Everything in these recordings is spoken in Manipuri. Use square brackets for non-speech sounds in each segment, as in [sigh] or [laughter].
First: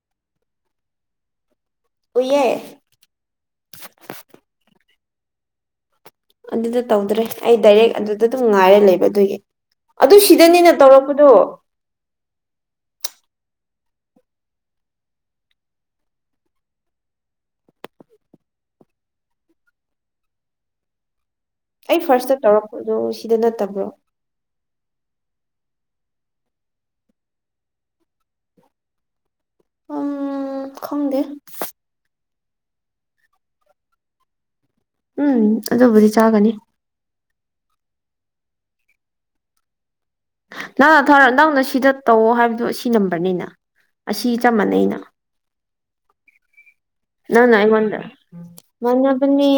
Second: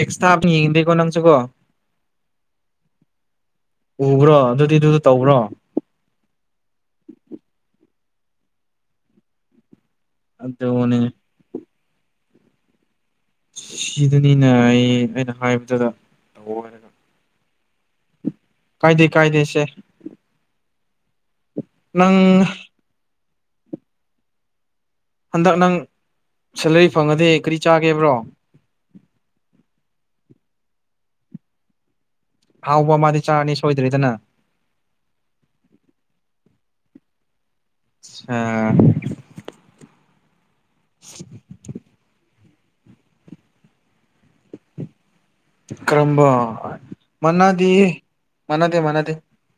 ꯑꯦꯛꯁ ꯊꯥ ꯌꯦꯡꯗꯦꯀꯣ ꯅꯪꯁꯨꯀꯣ ꯎꯏꯌꯦ ꯎꯕ꯭ꯔꯣ ꯑꯗꯨꯗꯤ ꯗꯨꯗ ꯇꯧꯕ꯭ꯔꯣ ꯑꯗꯨꯗ ꯇꯧꯗ꯭ꯔꯦ ꯑꯩ ꯗꯥꯏꯔꯦꯛ ꯑꯗꯨꯗ ꯑꯗꯨꯝ ꯉꯥꯏꯔ ꯂꯩꯕ ꯑꯗꯨꯒꯤ ꯑꯗꯨ ꯁꯤꯗꯅꯦꯅ ꯑꯗꯨꯅꯦ ꯇꯧꯔꯛꯄꯗꯣ ꯁꯤꯗꯅꯤꯅꯌꯦ ꯑꯩꯅ ꯍꯥꯏꯕꯗꯨꯗ ꯇꯧꯑꯣ ꯍꯥꯏꯔꯒ ꯀꯥꯏꯗꯦ ꯀꯥꯏꯗꯦ ꯁꯦ ꯑꯩ ꯐꯥꯔꯁꯇ ꯅꯪ ꯇꯧꯔꯛꯄꯗꯣ ꯁꯤꯗ ꯅꯠꯇꯕ꯭ꯔꯣ ꯍꯟꯗꯛ ꯅꯪ ꯁꯦꯂꯔꯤ ꯐꯪꯉꯗꯤ ꯀꯔꯤ ꯆꯥꯒꯦꯕ꯭ꯔꯣ ꯎꯝ ꯈꯪꯗꯦ ꯍꯥꯎꯕ ꯑꯃꯥꯗꯤ ꯆꯥꯔꯅꯤ ꯁꯣꯏꯗ꯭ꯔꯦꯗꯅ ꯎꯝ ꯑꯗꯨꯕꯨꯗꯤ ꯆꯥꯒꯅꯤ ꯑꯥ ꯅꯪꯅ ꯊꯥꯔ ꯅꯪꯅ ꯁꯤꯗ ꯇꯧꯑꯣ ꯍꯥꯏꯕꯗꯣ ꯑꯁꯤ ꯅꯝꯕꯔꯅꯤꯅ ꯑꯁꯤ ꯆꯞ ꯃꯥꯟꯅꯩꯩꯅ ꯀꯔꯝꯕ ꯅꯪꯅ ꯑꯩꯉꯣꯟꯗ ꯃꯅꯥꯗꯤ ꯃꯥꯟꯅꯗꯦ ꯃꯥꯟꯅꯗꯦ ꯃꯥꯅꯕꯅꯦ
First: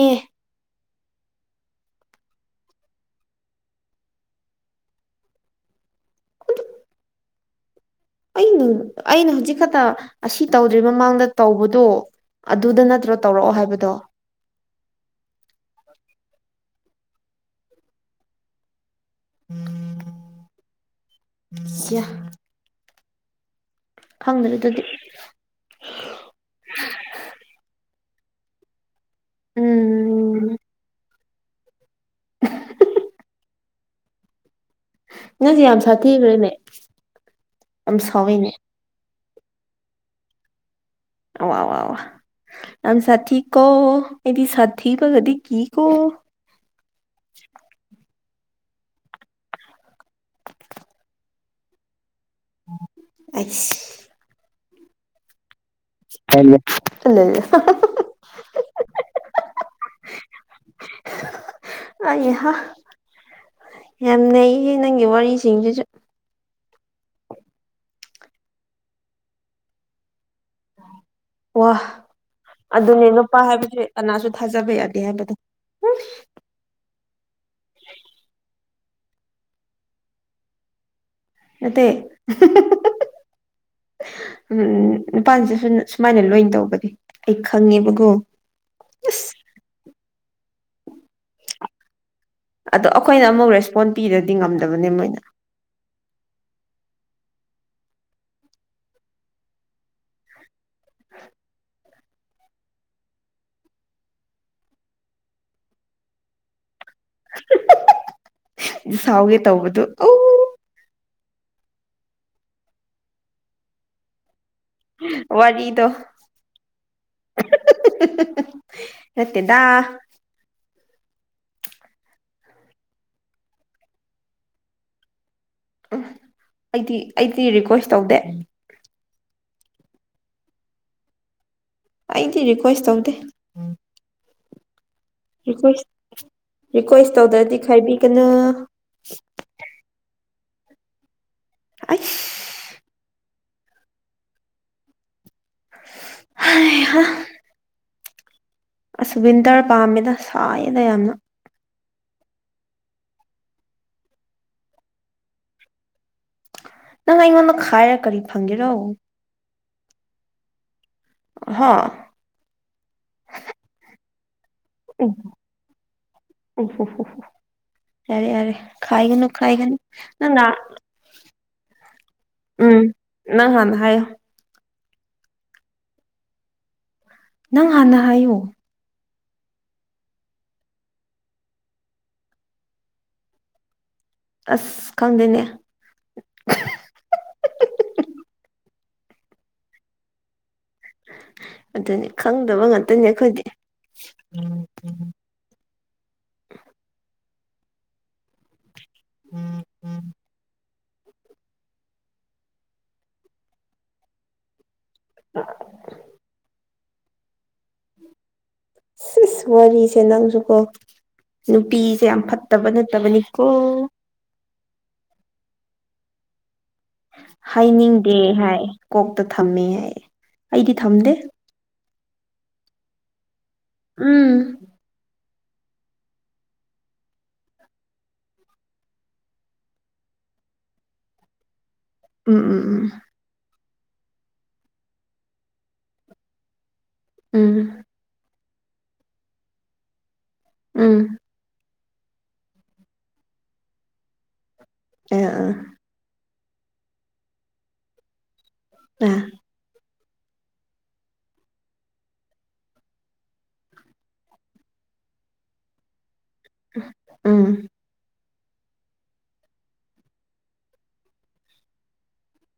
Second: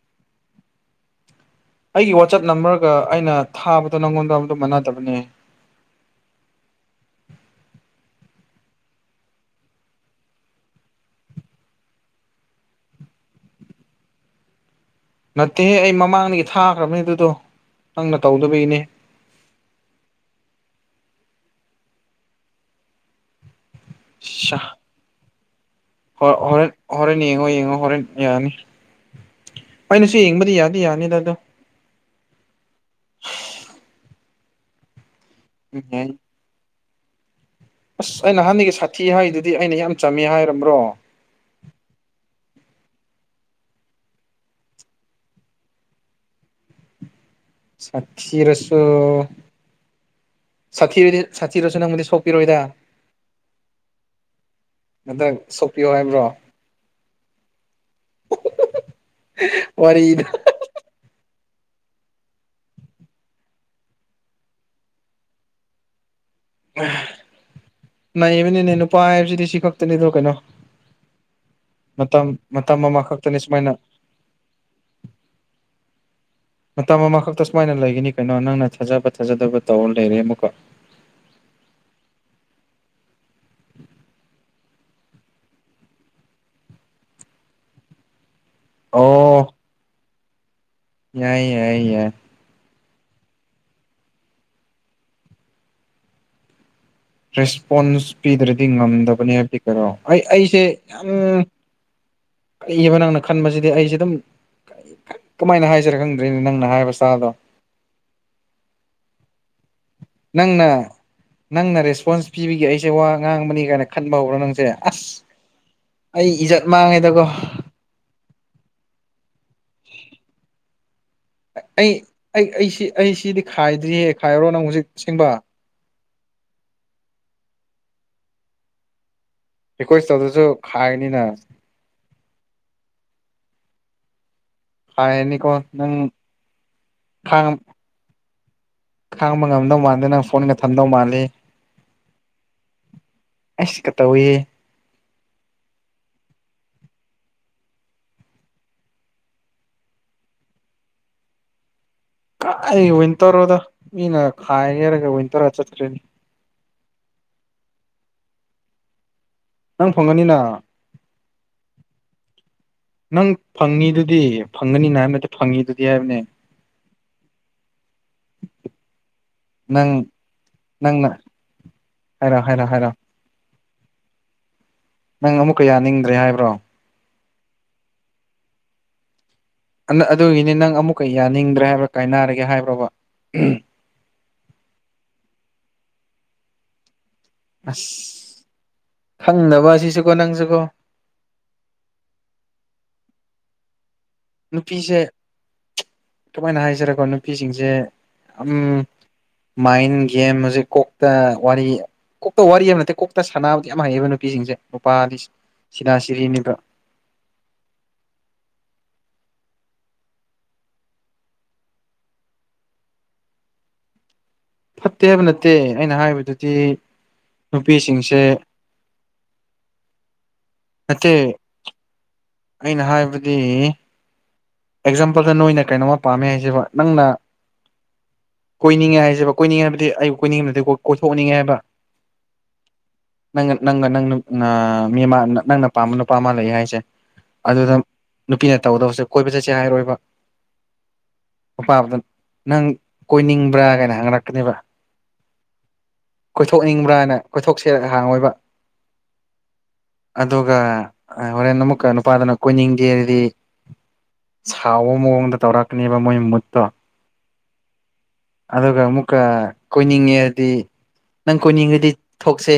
ꯑꯩꯒꯤ ꯋꯥꯆꯞ ꯅꯝꯕꯔꯒ ꯑꯩꯅ ꯊꯥꯕꯗꯣ ꯅꯪꯉꯣꯟꯗ ꯑꯗꯨ ꯃꯥꯟꯅꯗꯕꯅꯦ ꯑꯩꯕꯨ ꯑꯩꯅ ꯍꯧꯖꯤꯛ ꯈꯛꯇ ꯑꯁꯤ ꯇꯧꯗ꯭ꯔꯤ ꯃꯃꯥꯡꯗ ꯇꯧꯕꯗꯣ ꯑꯗꯨꯗ ꯅꯠꯇ꯭ꯔꯣ ꯇꯧꯔꯛꯑꯣ ꯍꯥꯏꯕꯗꯣ ꯅꯠꯇꯦꯍꯦ ꯑꯩ ꯃꯃꯥꯡꯗꯒꯤ ꯊꯥꯈ꯭ꯔꯕꯅꯦ ꯑꯗꯨꯗꯣ ꯅꯪꯅ ꯇꯧꯗꯕꯒꯤꯅꯦ [inaudible] ꯈꯪꯗ꯭ꯔꯦ ꯑꯗꯨꯗꯤ ꯍꯣ ꯍꯣꯔꯦꯟ ꯍꯣꯔꯦꯟ ꯌꯦꯡꯉꯣ ꯌꯦꯡꯉꯣ ꯍꯣꯔꯦꯟ ꯌꯥꯅꯤ ꯑꯩꯅꯁꯨ ꯎꯝ ꯌꯦꯡꯕꯗꯤ ꯌꯥꯗꯤ ꯌꯥꯅꯤꯗꯗꯨ [inaudible] ꯅꯪꯁꯦ ꯌꯥꯝ ꯎꯝ ꯌꯥꯏ ꯁꯥꯊꯤꯈ꯭ꯔꯦꯅꯦ ꯌꯥꯝ ꯑꯁ ꯑꯩ ꯁꯥꯎꯋꯤꯅꯦ ꯅꯍꯥꯟꯗꯒꯤ ꯁꯥꯊꯤ ꯍꯥꯏꯗꯨꯗꯤ ꯑꯩꯅ ꯌꯥꯝ ꯆꯝꯃꯦ ꯍꯥꯏꯔꯕ꯭ꯔꯣ [unintelligible] ꯌꯥꯝ ꯁꯥꯊꯤ ꯀꯣ ꯑꯩꯗꯤ ꯁꯥꯊꯤꯕꯒꯗꯤ ꯀꯤꯀꯣ ꯁꯥꯊꯤꯔꯁꯨ ꯁꯥꯊꯤꯔꯗꯤ ꯁꯥꯊꯤꯔꯁꯨ ꯅꯪꯕꯨꯗꯤ ꯁꯣꯛ ꯄꯤꯔꯣꯏꯗ ꯑꯗ ꯁꯣꯛꯄꯤꯌꯣ ꯍꯥꯏ [unintelligible] ꯋꯥꯔꯤꯗꯣ ꯑꯩ ꯍꯥ ꯌꯥꯝ ꯅꯩꯌꯦ ꯅꯪꯒꯤ ꯋꯥꯔꯤꯁꯤꯡꯁꯤꯁꯨ ꯅꯩꯕꯅꯤꯅꯦ ꯅꯨꯄꯥ ꯍꯥꯏꯕꯁꯤꯗꯤ ꯁꯤ ꯈꯛꯇꯅꯤꯗꯣ ꯀꯩꯅꯣ ꯋꯥ ꯃꯇꯝ ꯃꯇꯝ ꯑꯃ ꯑꯗꯨꯅꯦ ꯅꯨꯄꯥ ꯈꯛꯇꯅꯦ ꯁꯨꯃꯥꯏꯅ ꯍꯥꯏꯕꯁꯦ ꯀꯅꯥꯁꯨ ꯊꯥꯖꯕ ꯌꯥꯗꯦ ꯍꯥꯏꯕꯗꯣ ꯃꯇꯝ ꯑꯃꯈꯛꯇ ꯁꯨꯃꯥꯏꯅ ꯂꯩꯒꯅꯤ ꯀꯩꯅꯣ ꯅꯪꯅ ꯊꯥꯖꯕ ꯊꯥꯖꯗꯕ ꯇꯧꯔ ꯂꯩꯔꯦ ꯑꯃꯨꯛꯀ ꯅꯠꯇꯦ ꯎꯝ ꯅꯨꯄꯥꯥꯟꯁꯤꯁꯨ ꯁꯨꯃꯥꯏꯅ ꯂꯣꯏꯅ ꯇꯧꯕꯅꯤ ꯑꯩ ꯈꯪꯉꯦꯕꯀꯣ [unintelligible] ꯑꯣ ꯌꯥꯏ ꯌꯥꯏ ꯌꯥꯏ ꯑꯗꯣ ꯑꯈꯣꯏꯅ ꯑꯃꯨꯛ ꯔꯦꯁꯄꯣꯟ ꯄꯤꯔꯗꯤ ꯉꯝꯗꯕꯅꯦ ꯃꯣꯏꯅ ꯔꯦꯁꯄꯣꯟꯁ ꯄꯤꯗ꯭ꯔꯗꯤ ꯉꯝꯗꯕꯅꯦ ꯍꯥꯏꯕꯗꯤ ꯀꯩꯅꯣ ꯑꯩ ꯑꯩꯁꯦ ꯌꯥꯝ ꯀꯩꯕ ꯅꯪꯅ ꯈꯟꯕꯁꯤꯗꯤ ꯑꯩꯁꯦ ꯑꯗꯨꯝ ꯀꯃꯥꯏꯅ ꯍꯥꯏꯁꯤꯔꯥ ꯈꯪꯗ꯭ꯔꯦꯅꯦ ꯅꯪꯅ ꯍꯥꯏꯕ ꯁ꯭ꯇꯥꯏꯜꯗꯣ ꯁꯥꯎꯒꯦ ꯇꯧꯕꯗꯨ ꯅꯪꯅ ꯅꯪꯅ ꯔꯦꯁꯄꯣꯟꯁ ꯄꯤꯕꯤꯒꯤ ꯑꯩꯁꯦ ꯋꯥ ꯉꯥꯡꯕꯅꯤ ꯀꯥꯏꯅ ꯈꯟꯕ ꯍꯧꯕ꯭ꯔꯥ ꯅꯪꯁꯦ ꯑꯁ ꯋꯥꯔꯤꯗꯣ ꯑꯩ ꯏꯖꯠ ꯃꯥꯡꯉꯦꯗꯀꯣ ꯅꯠꯇꯦꯗꯥ ꯑꯩ ꯑꯩ ꯑꯩꯁꯤ ꯑꯩ ꯁꯤꯗꯤ ꯈꯥꯏꯗ꯭ꯔꯤꯍꯦ ꯈꯥꯏꯔꯣꯔꯣ ꯅꯪ ꯍꯧꯖꯤꯛ ꯑꯁꯦꯡꯕ ꯎꯝ ꯑꯩꯗꯤ ꯑꯩꯗꯤ ꯔꯤꯀ꯭ꯋꯦꯁ ꯇꯧꯗꯦ ꯔꯤꯀ꯭ꯋꯦꯁ ꯇꯧꯗꯁꯨ ꯈꯥꯏꯅꯤꯅ ꯑꯩꯗꯤ ꯔꯤꯀ꯭ꯋꯦꯁ ꯇꯧꯗꯦ ꯈꯥꯏꯔꯅꯤꯀꯣ ꯔꯤꯀ꯭ꯋꯦꯁ ꯅꯪ ꯔꯤꯀ꯭ꯋꯦꯁ ꯈꯥꯡ ꯇꯧꯗ꯭ꯔꯗꯤ ꯈꯥꯏꯕꯤꯒꯅꯣ ꯈꯥꯡꯕ ꯉꯝꯗꯧ ꯃꯥꯥꯟꯗꯦ ꯅꯪ ꯐꯣꯟꯒ ꯊꯝꯗꯧ ꯃꯥꯜꯂꯤ ꯑꯩꯁ ꯑꯩꯁ ꯀ ꯇꯧꯋꯤꯍꯦ ꯍꯩ ꯍꯥ ꯑꯁ ꯋꯤꯟꯇꯔ ꯄꯥꯝꯃꯦꯅ ꯁꯥꯏꯌꯦꯗ ꯌꯥꯝꯅ ꯀꯥꯏ ꯋꯤꯟꯇꯔꯅꯣꯗ ꯃꯤꯅ ꯈꯥꯏꯒꯦ ꯍꯥꯍꯔꯒ ꯋꯤꯟꯇꯔꯗ ꯆꯠꯇ꯭ꯔꯦꯗꯤ ꯅꯪ ꯑꯩꯉꯣꯟꯗ ꯈꯥꯏꯔꯒ ꯀꯔꯤ ꯐꯪꯒꯦꯔꯣ ꯅꯪ ꯐꯪꯉꯅꯤꯅ ꯍꯥ ꯅꯪ ꯐꯪꯉꯤꯗꯨꯗꯤ ꯐꯪꯒꯅꯤꯅ ꯎ ꯍꯥꯏꯕ ꯅꯠꯇꯦ ꯐꯪꯉꯤꯗꯨꯗꯤ ꯍꯥꯏꯕꯅꯦ ꯍꯨ ꯍꯨ ꯌꯥꯔꯦ ꯌꯥꯔꯦ ꯈꯥꯏꯒꯅꯨ ꯈꯥꯏꯒꯅꯨ ꯅꯪ ꯅꯪꯅ ꯅꯪꯅ ꯍꯥꯏꯔꯣ ꯍꯥꯏꯔꯣ ꯎꯝ ꯍꯥꯏꯔꯣ ꯅꯪ ꯍꯥꯟꯅ ꯍꯥꯏꯌꯣ ꯅꯪ ꯑꯃꯨꯛꯀ ꯌꯥꯅꯤꯡꯗ꯭ꯔꯦ ꯍꯥꯏꯕ꯭ꯔꯣ ꯅꯪ ꯍꯥꯟꯅ ꯍꯥꯏꯌꯨ ꯑꯗꯨꯒꯤꯅꯤ ꯅꯪ ꯑꯃꯨꯛꯀ ꯌꯥꯅꯤꯡꯗ꯭ꯔꯦ ꯍꯥꯏꯕ꯭ꯔꯥ ꯀꯥꯏꯅꯔꯒꯦ ꯍꯥꯏꯕ꯭ꯔꯣꯕ ꯑꯁ ꯈꯪꯗꯦꯅꯦ ꯑꯁ ꯈꯪꯅꯕ ꯑꯁꯤꯁꯨꯀꯣ ꯅꯪꯁꯨꯀꯣ ꯑꯗꯨꯅꯤ ꯈꯪꯗꯕ ꯉꯥꯛꯇꯅꯤ ꯑꯩꯈꯣꯏꯗꯤ ꯅꯨꯄꯤꯁꯦ ꯀꯃꯥꯏꯅ ꯍꯥꯏꯖꯔꯦꯀꯣ ꯅꯨꯄꯤꯁꯤꯡꯁꯦ ꯑꯝ ꯃꯥꯏꯟ ꯒꯦꯝ ꯍꯧꯖꯤꯛ ꯀꯣꯛ ꯀꯣꯛꯇ ꯋꯥꯔꯤ ꯀꯣꯛꯇ ꯋꯥꯔꯤ ꯍꯥꯏꯕ ꯅꯠꯇꯦ ꯀꯣꯛꯇ ꯁꯥꯟꯅꯕꯗꯤ ꯌꯥꯝ ꯍꯩꯑꯕ ꯅꯨꯄꯤꯁꯤꯡꯁꯦ ꯅꯨꯄꯥꯗꯤ ꯑꯥ ꯁꯤꯙꯥ ꯁꯤꯔꯤꯅꯦꯕ ꯁꯤꯁ ꯋꯥꯔꯤꯁꯦ ꯅꯪꯁꯨꯀꯣ ꯅꯨꯄꯤꯁꯦ ꯌꯥꯝ ꯐꯠꯇꯕ ꯅꯠꯇꯕꯅꯤꯀꯣ ꯐꯠꯇꯦ ꯍꯥꯏꯕ ꯅꯠꯇꯦ ꯑꯩꯅ ꯍꯥꯏꯕꯗꯨꯗꯤ ꯍꯥꯏꯅꯤꯡꯗꯦ ꯅꯨꯄꯤꯁꯤꯡꯁꯦ ꯍꯥꯏ ꯀꯣꯛꯇ ꯊꯝꯃꯦ ꯍꯥꯏꯌꯦ ꯑꯩꯗꯤ ꯅꯠꯇꯦ ꯊꯝꯗꯦ ꯑꯩꯅ ꯍꯥꯏꯕꯗꯤ ꯎꯝ ꯑꯦꯛꯖꯥꯝꯄꯜꯗ ꯅꯣꯏꯅ ꯀꯩꯅꯣꯝꯃ ꯄꯥꯝꯃꯦ ꯍꯥꯏꯁꯤꯕ ꯅꯪꯅ ꯀꯣꯏꯅꯤꯡꯉꯦ ꯍꯥꯏꯁꯦꯕ ꯀꯣꯏꯅꯤꯡꯉꯦ ꯍꯥꯏꯕꯗꯤ ꯑꯩ ꯀꯣꯏꯅꯤꯡꯉꯦ ꯍꯥꯏꯕ ꯅꯠꯇꯦꯀꯣ ꯀꯣꯏꯊꯣꯛꯅꯤꯡꯉꯦ ꯍꯥꯏꯕ ꯎꯝ ꯎꯝ ꯎꯝ ꯅꯪ ꯅꯪꯒ ꯅꯪ ꯃꯤ ꯑꯃ ꯅꯪꯅ ꯄꯥꯝꯕ ꯅꯨꯄꯥ ꯑꯃ ꯂꯩ ꯍꯥꯏꯁꯦ ꯎꯝ ꯑꯗꯨꯗ ꯅꯨꯄꯤꯅ ꯇꯧꯒꯗꯕꯁꯦ ꯀꯣꯏꯕ ꯆꯠꯁꯦ ꯍꯥꯏꯔꯣꯏꯕ ꯎꯝ ꯃꯄꯥꯝꯕꯗꯨ ꯅꯪ ꯀꯣꯏꯅꯤꯡꯕ꯭ꯔꯥ ꯀꯥꯏꯅ ꯍꯪꯒꯠꯂꯛꯀꯅꯤꯕ ꯑꯦ ꯑꯥ ꯀꯣꯏꯊꯣꯛꯅꯤꯡꯕ꯭ꯔꯅ ꯀꯣꯏꯊꯣꯛꯁꯤꯔꯥ ꯍꯥꯡꯉꯣꯏꯕ ꯑꯝ ꯑꯗꯨꯒ ꯍꯣꯔꯦꯟ ꯑꯃꯨꯛꯀ ꯅꯨꯄꯥꯗꯨꯅ ꯀꯣꯏꯅꯤꯡꯗꯦ ꯍꯥꯏꯔꯗꯤ ꯁꯥꯎꯕ ꯃꯑꯣꯡꯗ ꯇꯧꯔꯛꯀꯅꯦꯕ ꯃꯣꯏ ꯃꯨꯠ ꯎꯝ ꯑꯗꯨꯒ ꯑꯃꯨꯛꯀ ꯀꯣꯏꯅꯤꯡꯉꯦ ꯍꯥꯢꯔꯗꯤ ꯅꯪ ꯀꯣꯏꯅꯤꯡꯉꯗꯤ ꯊꯣꯛꯁꯦ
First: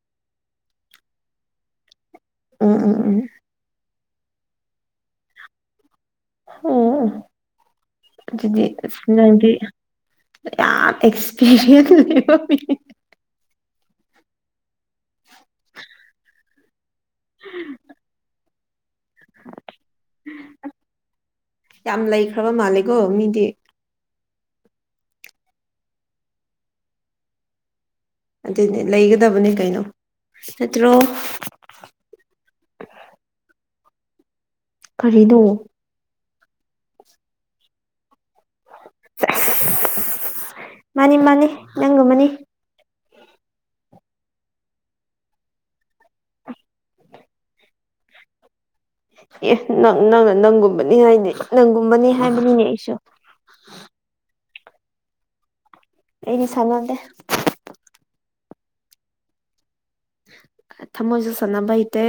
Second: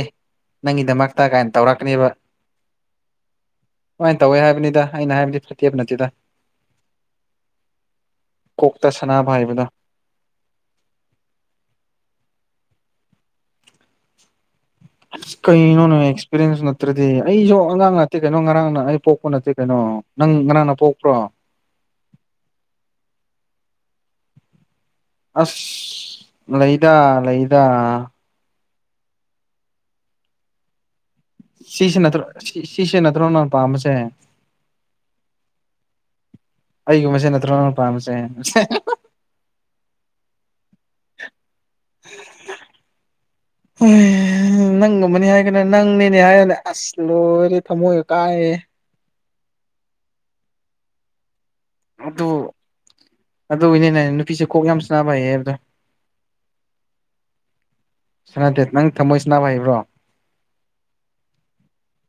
ꯅꯪꯒꯤꯗꯃꯛꯇ ꯀꯥꯏꯅ ꯇꯧꯔꯛꯀꯅꯤꯕ ꯎꯝ ꯎꯝ ꯎꯝ ꯑꯗꯨꯃꯥꯏꯅ ꯇꯧꯋꯦ ꯍꯥꯏꯕꯅꯤꯗ ꯑꯩꯅ ꯍꯥꯏꯕꯗꯤ ꯐꯠꯇꯦ ꯍꯥꯢꯕ ꯅꯠꯇꯦꯗ ꯑꯣ ꯑꯣ ꯑꯗꯨꯗꯤ ꯀꯣꯛꯇ ꯁꯅꯥꯕ ꯅꯪꯗꯤ ꯍꯥꯏꯕꯗꯣ ꯌꯥꯝ ꯑꯦꯛꯁꯄꯤꯔꯤꯌꯦꯟꯁ ꯂꯩꯕ ꯃꯤꯅꯤ ꯑꯁ ꯀꯩꯅꯣꯅꯦ ꯑꯦꯛꯁꯄꯤꯔꯤꯟꯁ ꯅꯠꯇ꯭ꯔꯗꯤ ꯑꯩꯁꯨ ꯑꯉꯥꯡ ꯅꯠꯇꯦ ꯀꯩꯅꯣ ꯉꯔꯥꯡꯅ ꯑꯩ ꯄꯣꯛ ꯄ ꯅꯠꯇꯦ ꯀꯩꯅꯣ ꯅꯪ ꯉꯔꯥꯡꯅ ꯄꯣꯛꯄ꯭ꯔꯣ ꯌꯥꯝ ꯂꯩꯈ꯭ꯔꯕ ꯃꯥꯜꯂꯦꯀꯣ ꯃꯤꯗꯤ ꯑꯁ ꯂꯩꯗꯥ ꯂꯩꯗꯥ ꯑꯗꯨꯅꯦ ꯂꯩꯒꯗꯕꯅꯤ ꯀꯩꯅꯣ ꯅꯠꯇ꯭ꯔꯣ ꯁꯤꯁꯤ ꯅꯠꯇ꯭ꯔꯣ ꯁꯤꯁꯤ ꯅꯠꯇ꯭ꯔꯣ ꯅꯪꯅ ꯄꯥꯝꯃꯤꯁꯦ ꯀꯔꯤꯅꯣ ꯑꯩꯒꯨꯝꯕꯁꯦ ꯅꯠꯇ꯭ꯔꯣ ꯅꯪꯅ ꯄꯥꯝꯃꯤꯁꯦ ꯁꯦꯂ ꯃꯥꯅꯤ ꯃꯥꯅꯤ ꯅꯪꯒꯨꯝꯕꯅꯤ ꯃꯥꯅꯤ ꯑꯝ ꯎꯝ ꯅꯪꯒꯨꯝꯕꯅꯤ ꯍꯥꯏꯒꯅꯨꯅꯦ ꯅꯪꯅꯤꯅꯦ ꯍꯥꯏꯌꯨꯅꯦ ꯑꯁ ꯂꯣꯏꯔꯦꯍꯦ ꯊꯝꯃꯣꯏꯒ ꯀꯥꯢꯍꯦ ꯑꯦ ꯅꯪ ꯅꯪꯅ ꯅꯪꯒꯨꯝꯕꯅꯤ ꯍꯥꯏꯅꯤ ꯅꯪꯒꯨꯝꯕꯅꯤ ꯑꯗꯨ ꯍꯥꯏꯕꯅꯤꯅꯦ ꯑꯩꯁꯨ ꯑꯗꯨꯒꯤꯅꯤꯅꯦ ꯅꯨꯄꯤꯁꯦ ꯀꯣꯛ ꯌꯥꯝ ꯁꯥꯟꯅꯕ ꯍꯩꯌꯦ ꯍꯥꯏꯕꯗꯣ ꯑꯩꯗꯤ ꯁꯥꯟꯅꯗꯦ ꯁꯥꯟꯅꯗꯦ ꯅꯪ ꯊꯝꯃꯣꯏ ꯁꯥꯟꯅꯕ ꯍꯩꯕ꯭ꯔꯣ ꯊꯃꯣꯏꯁꯨ ꯁꯥꯟꯅꯕ ꯍꯟꯇꯦ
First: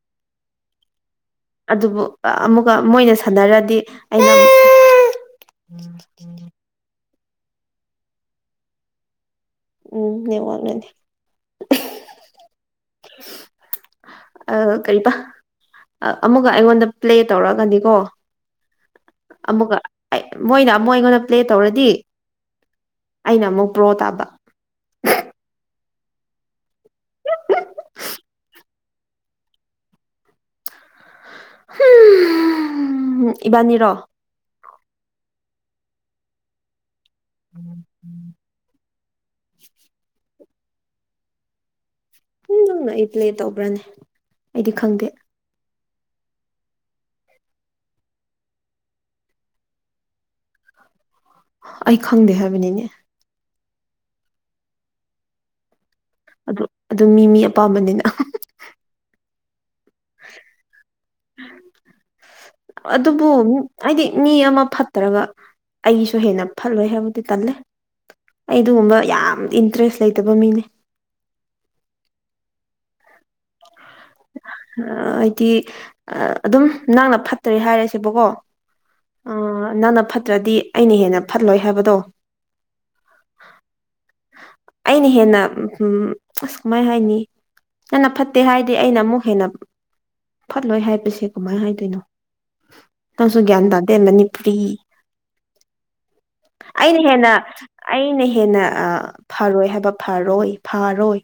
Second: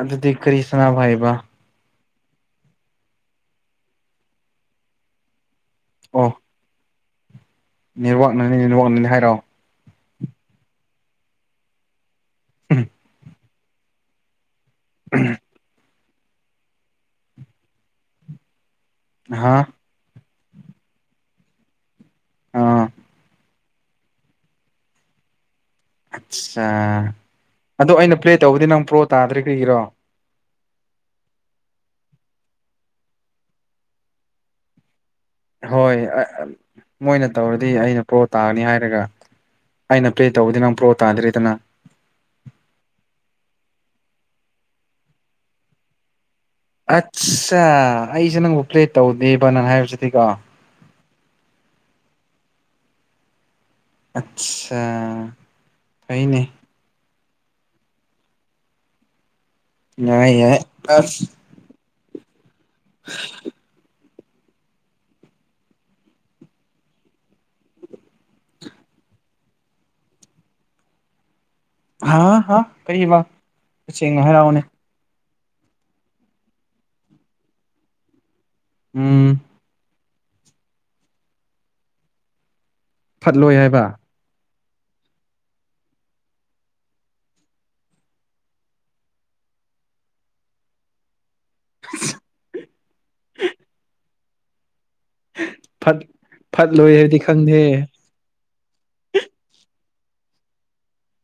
ꯑꯗꯨꯗꯤ ꯀꯔꯤ ꯁꯅꯥꯕ ꯍꯩꯕ ꯑꯗꯨꯕꯨ ꯑꯃꯨꯛꯀ ꯃꯣꯏꯅ ꯁꯥꯟꯅꯔꯗꯤ ꯑꯩꯅ ꯑꯣ ꯅꯦꯠꯋꯥꯛꯅꯅꯤ ꯅꯦꯠꯋꯥꯛꯅꯅꯤ ꯍꯥꯏꯔꯛꯑꯣ ꯎꯝ ꯅꯦꯠꯋꯥꯛꯅꯅꯦ ꯑꯝ ꯀꯔꯤꯕ ꯑꯃꯨꯛꯒ ꯑꯩꯉꯣꯟꯗ ꯄ꯭ꯂꯦ ꯇꯧꯔꯛꯑꯀꯗꯤꯒꯣ ꯍꯥ ꯑꯃꯨꯛꯀ ꯃꯣꯏꯅ ꯑꯃꯨꯛ ꯑꯩꯉꯣꯟꯗ ꯄ꯭ꯂꯦ ꯇꯧꯔꯗꯤ ꯑꯥ ꯑꯩꯅ ꯑꯃꯨꯛ ꯄ꯭ꯔꯣ ꯇꯥꯕ ꯑꯠꯆꯥ ꯑꯗꯣ ꯑꯩꯅ ꯄ꯭ꯂꯦ ꯇꯧꯕꯗꯤ ꯅꯪ ꯄ꯭ꯔꯣ ꯇꯥꯗ꯭ꯔꯤ ꯀꯔꯤꯒꯤꯔꯣ ꯏꯕꯥꯅꯤ ꯔꯣ ꯍꯣꯏ ꯃꯣꯏꯅ ꯇꯧꯔꯗꯤ ꯑꯩꯅ ꯄ꯭ꯔꯣ ꯇꯥꯒꯅꯤ ꯍꯥꯏꯔꯒ ꯑꯩꯅ ꯄ꯭ꯂꯦ ꯇꯧꯕꯗꯤ ꯅꯪ ꯄ꯭ꯔꯣ ꯇꯥꯗ꯭ꯔꯦꯗꯅ ꯑꯦ ꯅꯪꯅ ꯑꯩ ꯄ꯭ꯂꯦ ꯇꯧꯕ꯭ꯔꯅꯦ ꯑꯩꯗꯤ ꯈꯪꯗꯦ ꯑꯠꯁꯥ ꯑꯩꯁꯦ ꯅꯪꯕꯨ ꯄ꯭ꯂꯦꯠ ꯇꯧꯗꯦꯕ ꯅꯪ ꯍꯥꯏꯕꯁꯤꯗꯤꯀꯣ ꯑꯩ ꯈꯪꯗꯦ ꯍꯥꯏꯕꯅꯤꯅꯦ ꯑꯆꯥ ꯑꯨ ꯑꯗꯨ ꯃꯤ ꯃꯤ ꯑꯄꯥꯝꯕꯅꯤꯅ ꯌꯥꯏ ꯌꯥꯏ ꯑꯁ ꯑꯗꯨꯕꯨ ꯍꯥꯏꯗꯤ ꯃꯤ ꯑꯃ ꯐꯠ ꯅꯠꯇ꯭ꯔꯒ ꯑꯩꯒꯤꯁꯨ ꯍꯦꯟꯅ ꯐꯠꯂꯣꯏ ꯍꯥꯏꯕꯗꯤ ꯇꯜꯂꯦ ꯑꯩ ꯑꯗꯨꯒꯨꯝꯕ ꯌꯥꯝ ꯏꯟꯇ꯭ꯔꯦꯁ ꯂꯩꯇꯕ ꯃꯤꯅꯦ ꯍꯥ ꯍꯥ ꯀꯔꯤꯕ ꯇꯁꯦꯡꯅ ꯍꯥꯏꯔꯧꯅꯦ ꯍꯥꯏꯗꯤ ꯑꯗꯨꯝ ꯅꯪꯅ ꯐꯠꯇ꯭ꯔꯦ ꯍꯥꯏꯔꯁꯦꯕꯀꯣ ꯑ ꯎꯝ ꯅꯪꯅ ꯐꯠꯇ꯭ꯔꯗꯤ ꯑꯩꯅ ꯍꯦꯟꯅ ꯐꯠꯂꯣꯏ ꯍꯥꯏꯕꯗꯣ ꯐꯠꯂꯣꯏ ꯍꯥꯏꯕ ꯑꯩꯅ ꯍꯦꯟꯅ ꯎꯝ ꯑꯁ ꯀꯃꯥꯏ ꯍꯥꯏꯅꯤ ꯅꯪꯅ ꯐꯠ ꯐꯠꯇꯦ ꯍꯥꯏꯗꯤ ꯑꯩꯅ ꯑꯃꯨꯛ ꯍꯦꯟꯅ ꯐꯠꯂꯣꯏ ꯍꯥꯏꯕꯁꯦ ꯀꯃꯥꯏꯟ ꯍꯥꯏꯗꯣꯏꯅꯣ ꯅꯪꯁꯨ ꯒ꯭ꯌꯥꯟ ꯇꯥꯗꯦ ꯃꯅꯤꯄꯨꯔꯤ ꯐꯠ ꯐꯠꯂꯣꯏ ꯑꯩꯅ ꯍꯥꯏꯕꯗꯤ ꯍꯦꯟꯅ ꯈꯪꯗꯦ ꯑꯩꯅ ꯍꯦꯟꯅ ꯐꯔꯣꯏ ꯍꯥꯏꯕ ꯐꯔꯣꯏ ꯐꯔꯣꯏ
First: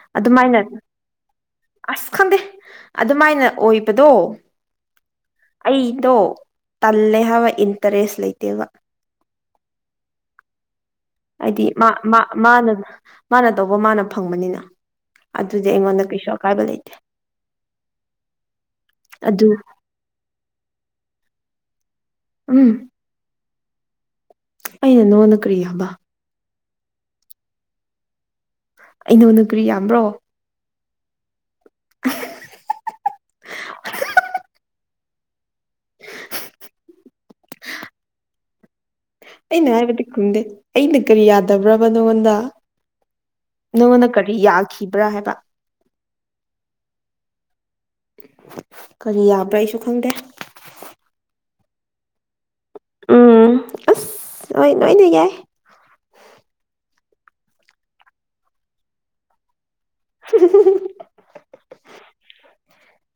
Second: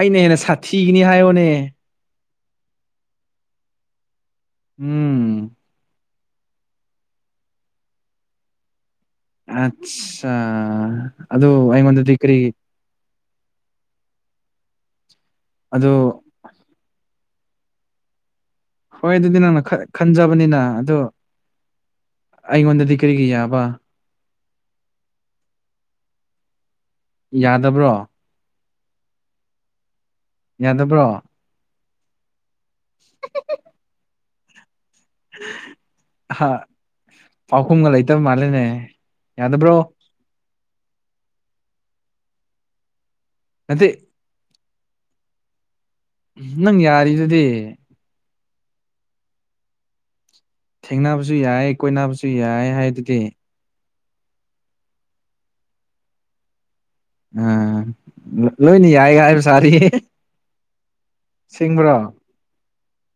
ꯑꯩꯅ ꯍꯦꯟꯅ ꯑꯗꯨꯃꯥꯏꯅ ꯁꯥꯊꯤꯒꯅꯤ ꯍꯥꯏꯌꯣꯅꯦ ꯑꯁ ꯈꯪꯗꯦ ꯑꯗꯨꯃꯥꯏꯅ ꯑꯣꯏꯕꯗꯣ ꯎꯝ ꯑꯩꯗꯣ ꯇꯜꯂꯦ ꯍꯥꯏꯕ ꯏꯟꯇꯔꯦꯁ ꯂꯩꯇꯦꯕ ꯑꯆꯥ ꯍꯥꯏꯗꯤ ꯃꯥ ꯃꯥ ꯃꯥꯅ ꯃꯥꯅ ꯇꯧꯕ ꯃꯥꯅ ꯐꯪꯕꯅꯤꯅ ꯑꯗꯨꯗꯤ ꯑꯗꯨ ꯑꯩꯉꯣꯟꯗ ꯀꯩꯁꯨ ꯑꯀꯥꯏꯕ ꯂꯩꯇꯦ ꯍꯣꯏ ꯑꯗꯨꯗꯤ ꯑꯗꯨ ꯅꯪꯅ ꯈꯟꯖꯕꯅꯤꯅ ꯑꯗꯣ ꯎꯝ ꯑꯩꯉꯣꯟꯗꯗꯤ ꯀꯔꯤꯒꯤ ꯌꯥꯕ ꯑꯩꯅ ꯅꯉꯣꯟꯗ ꯀꯔꯤ ꯌꯥꯕ ꯌꯥꯗꯕ꯭ꯔꯣ ꯑꯩꯩ ꯅꯉꯣꯟꯗ ꯀ꯭ꯔꯤ ꯌꯥꯝꯕ꯭ꯔꯣ ꯌꯥꯗꯕ꯭ꯔꯣ [unintelligible] ꯄꯥꯎꯈꯨꯝꯒ ꯂꯩꯇꯕ ꯃꯥꯜꯂꯦꯅꯦ ꯑꯩꯅ ꯌꯥꯗꯕ꯭ꯔꯣ ꯍꯥꯏꯕꯗꯤ ꯈꯨꯝꯗꯦ ꯑꯩꯅ ꯀꯔꯤ ꯌꯥꯗꯕ꯭ꯔꯕ ꯅꯪꯉꯣꯟꯗ ꯅꯠꯇꯦ ꯅꯪꯉꯣꯟꯅ ꯀꯔꯤ ꯌꯥꯈꯤꯕ꯭ꯔꯥ ꯍꯥꯏꯕ ꯅꯪ ꯌꯥꯔꯤꯗꯨꯗꯤ ꯀꯔꯤ ꯌꯥꯕ꯭ꯔꯥ ꯑꯩꯁꯨ ꯈꯪꯗꯦ ꯊꯦꯡꯅꯕꯁꯨ ꯌꯥꯏ ꯀꯣꯏꯅꯕꯁꯨ ꯌꯥꯏ ꯍꯥꯏꯗꯨꯗꯤ ꯎꯝ ꯑꯁ ꯍꯣꯏ ꯅꯣꯏꯅ ꯌꯥꯏ ꯑꯥ ꯂꯣꯏꯅ ꯌꯥꯏꯒ ꯍꯥꯏꯕ ꯁꯥꯥꯔꯤ ꯁꯤꯡꯕ꯭ꯔꯣ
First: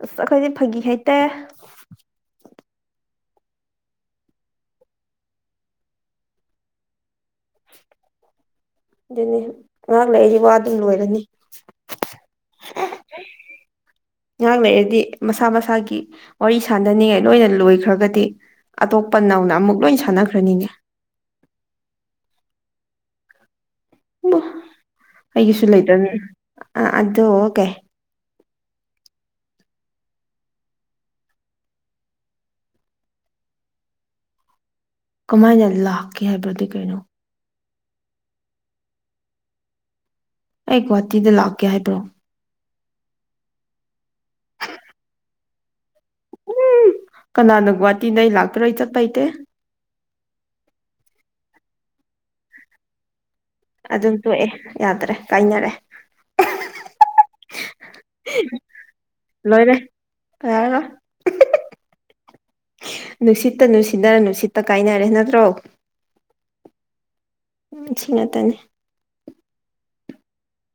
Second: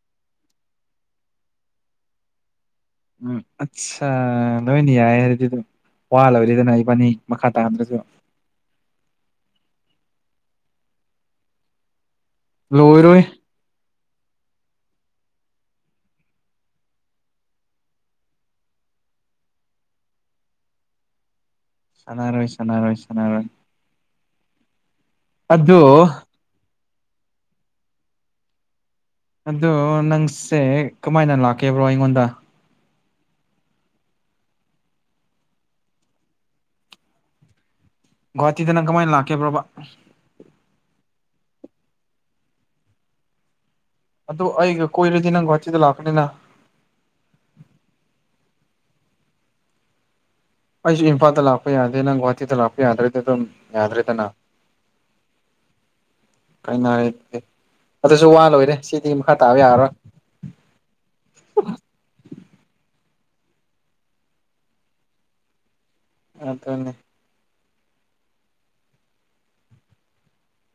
ꯑꯁ ꯑꯩꯈꯣꯏꯗꯤ ꯐꯥꯒꯤ ꯍꯩꯇꯦ ꯎꯝ ꯑꯆꯁꯥ ꯂꯣꯏꯅ ꯌꯥꯏ ꯍꯥꯏꯔꯗꯤ ꯋꯥ ꯂꯣꯏꯔꯦꯗꯅ ꯏꯕꯥꯅꯤ ꯃꯈꯥ ꯇꯥꯍꯟꯗ꯭ꯔꯁꯨ ꯑꯗꯨꯅꯤ ꯉꯥꯏꯍꯥꯛ ꯂꯩꯔꯗꯤ ꯋꯥ ꯗꯨꯝ ꯂꯣꯏꯔꯅꯤ ꯂꯣꯏꯔꯣꯏ ꯉꯍꯥꯛ ꯂꯩꯔꯗꯤ ꯃꯁꯥ ꯃꯁꯥꯒꯤ ꯋꯥꯔꯤ ꯁꯥꯟꯅꯅꯤꯡꯉꯥꯏ ꯂꯣꯏꯅ ꯂꯣꯏꯈ꯭ꯔꯒꯗꯤ ꯑꯇꯣꯞꯄ ꯅꯧꯅ ꯑꯃꯨꯛ ꯂꯣꯏ ꯁꯥꯟꯅꯈ꯭ꯔꯅꯤꯅꯦ ꯁꯅꯥꯔꯣꯏ ꯁꯅꯥꯔꯣꯏ ꯁꯅꯥꯔꯣꯏ ꯃꯥ ꯑꯩꯒꯤꯁꯨ ꯑꯗꯨ ꯂꯩꯗꯝꯅꯤ ꯑ ꯑꯗꯣꯀꯦ ꯑꯗꯣ ꯅꯪꯁꯦ ꯀꯃꯥꯏꯅ ꯂꯥꯛꯀꯦꯕ꯭ꯔꯣ ꯑꯩꯉꯣꯟꯗ ꯀꯃꯥꯏꯅ ꯂꯥꯛꯀꯦ ꯍꯥꯏꯕꯗꯤ ꯀꯩꯅꯣ ꯒꯣꯍꯥꯇꯤꯗ ꯅꯪ ꯀꯃꯥꯏ ꯂꯥꯛꯀꯦꯕ꯭ꯔꯣꯕ ꯑꯩ ꯒꯨꯍꯥꯇꯤꯗ ꯂꯥꯛꯀꯦ ꯍꯥꯏꯕ꯭ꯔꯣ ꯑꯗꯨ ꯑꯩꯒ ꯀꯣꯏꯔꯗꯤ ꯅꯪ ꯒꯨꯍꯥꯇꯤꯗ ꯂꯥꯛꯀꯅꯤꯅ ꯀꯅꯥꯅ ꯒꯨꯍꯥꯇꯤꯗ ꯑꯩ ꯂꯥꯛꯇꯣꯔꯥ ꯑꯩ ꯆꯠꯄ ꯍꯩꯇꯦ ꯑꯩꯁꯨ ꯏꯝꯐꯥꯜꯗ ꯂꯥꯛꯄ ꯌꯥꯗꯦ ꯅꯪ ꯒꯨꯍꯥꯇꯤꯗ ꯂꯥꯛꯄ ꯌꯥꯗ꯭ꯔꯦꯗꯤ ꯑꯗꯨꯝ ꯑꯗꯨꯝ ꯌꯥꯗ꯭ꯔꯦꯗꯅ ꯇꯣꯛꯑꯦ ꯌꯥꯗ꯭ꯔꯦ ꯀꯥꯏꯅꯔꯦ ꯀꯥꯏꯅꯔꯦ ꯗꯨꯗꯤ ꯑꯗꯨꯁꯨ ꯋꯥ ꯂꯣꯏꯔꯦ ꯁꯤꯗꯤ ꯃꯈꯥ ꯇꯥꯕ ꯂꯣꯏꯔꯦ ꯌꯥꯔꯔꯣꯏ ꯌꯥꯔꯔꯣꯏ ꯅꯨꯡꯁꯤꯠꯇ ꯅꯨꯡꯁꯤꯗꯔ ꯅꯨꯡꯁꯤꯠꯇ ꯀꯥꯏꯅꯔꯦ ꯅꯠꯇ꯭ꯔꯣ ꯑꯗꯨꯅꯦ ꯎꯝ ꯁꯤ ꯉꯥꯇꯅꯤ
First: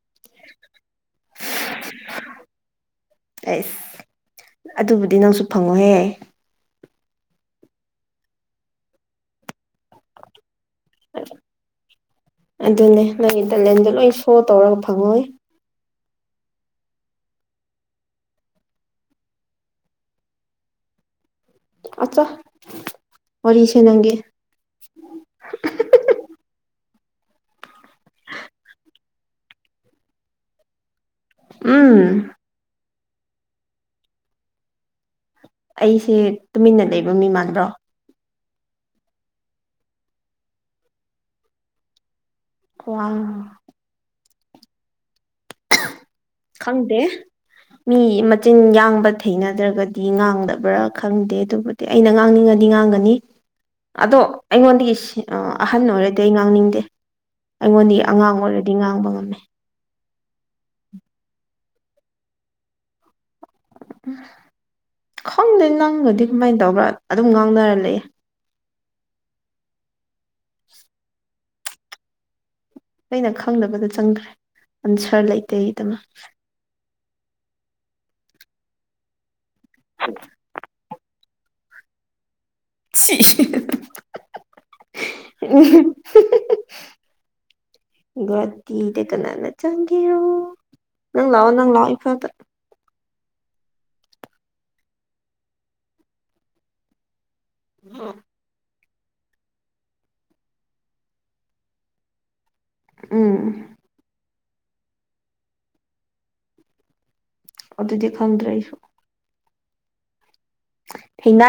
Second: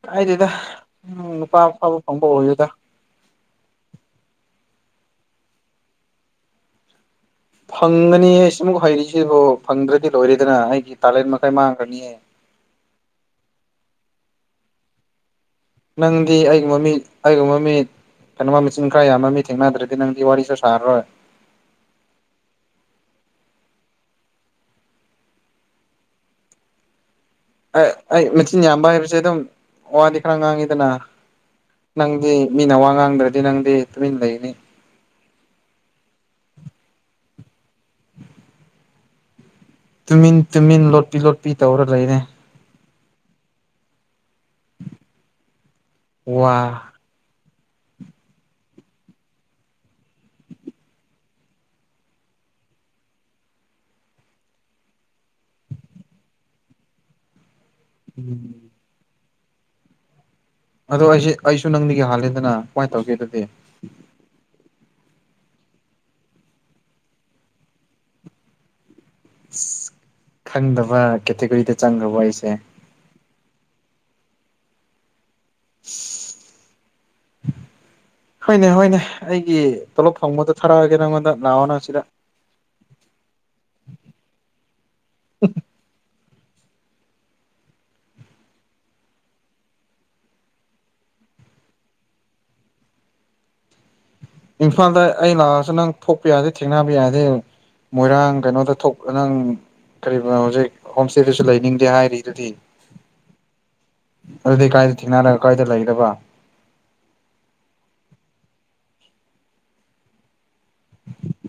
ꯀꯥꯏꯗꯦꯗꯥ ꯎꯝ ꯅꯨꯄꯥ ꯑꯐꯕ ꯐꯪꯕ ꯑꯣꯏꯌꯨꯗꯥ ꯑꯩꯁ ꯑꯗꯨꯕꯨꯗꯤ ꯅꯪꯁꯨ ꯐꯪꯉꯣꯍꯦ ꯐꯪꯒꯅꯤ ꯑꯩ ꯑꯃꯨꯛ ꯍꯩꯔꯤꯁꯤꯕꯨ ꯐꯪꯗ꯭ꯔꯗꯤ ꯂꯣꯏꯔꯦꯗꯅ ꯑꯩꯒꯤ ꯇꯥꯂꯦꯟ ꯃꯈꯩ ꯃꯥꯡꯈ꯭ꯔꯅꯤꯌꯦ ꯑꯗꯨꯅꯦ ꯅꯪꯒꯤ ꯇꯦꯂꯦꯟꯗ ꯂꯣꯏ ꯁꯣ ꯇꯧꯔꯒ ꯐꯪꯉꯣꯏ ꯅꯪꯗꯤ ꯑꯩꯒꯤ ꯃꯃꯤꯠ ꯑꯩꯒ ꯃꯃꯤꯠ ꯇꯦꯅꯋꯥ ꯃꯆꯤꯟ ꯈꯔ ꯌꯥꯝꯕ ꯃꯤ ꯊꯦꯡꯅꯗ꯭ꯔꯗꯤ ꯅꯪꯗꯤ ꯋꯥꯔꯤꯁꯨ ꯁꯥꯔꯣꯏ ꯑꯠꯆꯥ ꯋꯥꯔꯤꯁꯦ ꯅꯪꯒꯤ [unintelligible] ꯑꯩ ꯑꯩ ꯃꯆꯤꯟ ꯌꯥꯝꯕ ꯍꯥꯏꯕꯁꯦ ꯑꯗꯨꯝ ꯋꯥꯗꯤ ꯈꯔ ꯉꯥꯡꯉꯤꯗꯅꯥ ꯎꯝ ꯅꯪꯗꯤ ꯃꯤꯅ ꯋꯥ ꯉꯥꯡꯗ꯭ꯔꯗꯤ ꯅꯪꯗꯤ ꯇꯨꯃꯤꯟ ꯂꯩꯅꯤ ꯑꯩꯁꯦ ꯇꯨꯃꯤꯟꯅ ꯂꯩꯕ ꯃꯤ ꯃꯥꯟꯕ꯭ꯔꯣ ꯇꯨꯃꯤꯟ ꯇꯨꯃꯤꯟ ꯂꯣꯠꯄꯤ ꯂꯣꯠꯄꯤ ꯇꯧꯔ ꯂꯩꯔꯦ [unintelligible] ꯋꯥ ꯈꯪꯗꯦ ꯃꯤ ꯃꯆꯤꯟ ꯌꯥꯡꯕ ꯊꯩꯅꯗ꯭ꯔꯒꯗꯤ ꯉꯥꯡꯗꯕ꯭ꯔꯥ ꯈꯪꯗꯦ ꯑꯗꯨꯕꯨ ꯑꯩꯅ ꯉꯥꯡꯅꯤꯡꯉꯗꯤ ꯉꯥꯡꯒꯅꯤ ꯑꯗꯣ ꯑꯩꯉꯣꯟꯗꯒꯤ ꯑꯥ ꯑꯍꯟ ꯑꯣꯏꯔꯗꯤ ꯑꯩ ꯉꯥꯡꯅꯤꯡꯗꯦ ꯑꯩꯉꯣꯟꯗꯩ ꯑꯉꯥꯡ ꯎꯝ ꯑꯣꯏꯔꯗꯤ ꯉꯥꯡꯕ ꯉꯝꯃꯤ ꯑꯗꯣ ꯑꯩꯁꯦ ꯑꯩꯁꯨ ꯅꯪꯗꯤꯒꯤ ꯌꯥꯍꯜꯂꯦꯗꯅꯥ ꯀꯃꯥꯏ ꯇꯧꯒꯦ ꯑꯗꯨꯗꯤ ꯎꯝ ꯈꯪꯗꯦ ꯅꯪꯒꯗꯤ ꯀꯃꯥꯏꯟ ꯇꯧꯕ꯭ꯔꯥ ꯑꯗꯨꯝ ꯉꯥꯡꯅꯔ ꯂꯩ ꯈꯪꯗꯕ ꯀꯦꯇꯦꯒꯣꯔꯤꯗ ꯆꯪꯈ꯭ꯔꯕ ꯑꯩꯁꯦ ꯑꯩꯅ ꯈꯪꯗꯕꯗ ꯆꯪꯒ꯭ꯔꯦ ꯑꯟꯁꯔ ꯂꯩꯇꯦꯗꯃꯛ ꯍꯣꯏꯅꯦ ꯍꯣꯏꯅꯦ ꯑꯩꯒꯤ ꯇꯣꯂꯣꯞ ꯐꯪꯕꯗꯣ ꯊꯥꯔꯛꯑꯒꯦ ꯅꯪꯉꯣꯟꯗ ꯂꯥꯛꯑꯣ ꯅꯪ ꯁꯤꯗ [unintelligible] [unintelligible] ꯀꯅꯥꯅ ꯆꯪꯒꯔꯣ ꯅꯪ ꯂꯥꯛꯑꯣ ꯅꯪ ꯂꯛꯑꯣ ꯏꯝꯐꯥꯜꯇ ꯏꯝꯐꯥꯜꯗ ꯑꯩ ꯂꯥꯛꯑꯁꯨ ꯅꯪ ꯊꯣꯛꯄ ꯌꯥꯗꯦ ꯊꯦꯡꯅꯕ ꯌꯥꯗꯦ ꯃꯣꯏꯔꯥꯡ ꯀꯩꯅꯣꯗ ꯊꯣꯛ ꯅꯪ ꯀꯔꯤꯕꯥ ꯍꯧꯖꯤꯛ ꯍꯣꯝꯁꯇꯦꯗꯁꯨ ꯂꯩꯅꯤꯡꯗꯦ ꯍꯥꯏꯔꯤꯗꯨꯗꯤ ꯎꯝ ꯑꯗꯨꯗꯤ ꯀꯥꯏꯗ ꯊꯦꯡꯅꯔꯒ ꯀꯥꯏꯗ ꯂꯩꯒꯗꯕ ꯑꯗꯨꯗꯤ ꯈꯪꯗ꯭ꯔ ꯑꯩꯁꯨ ꯍꯩꯅ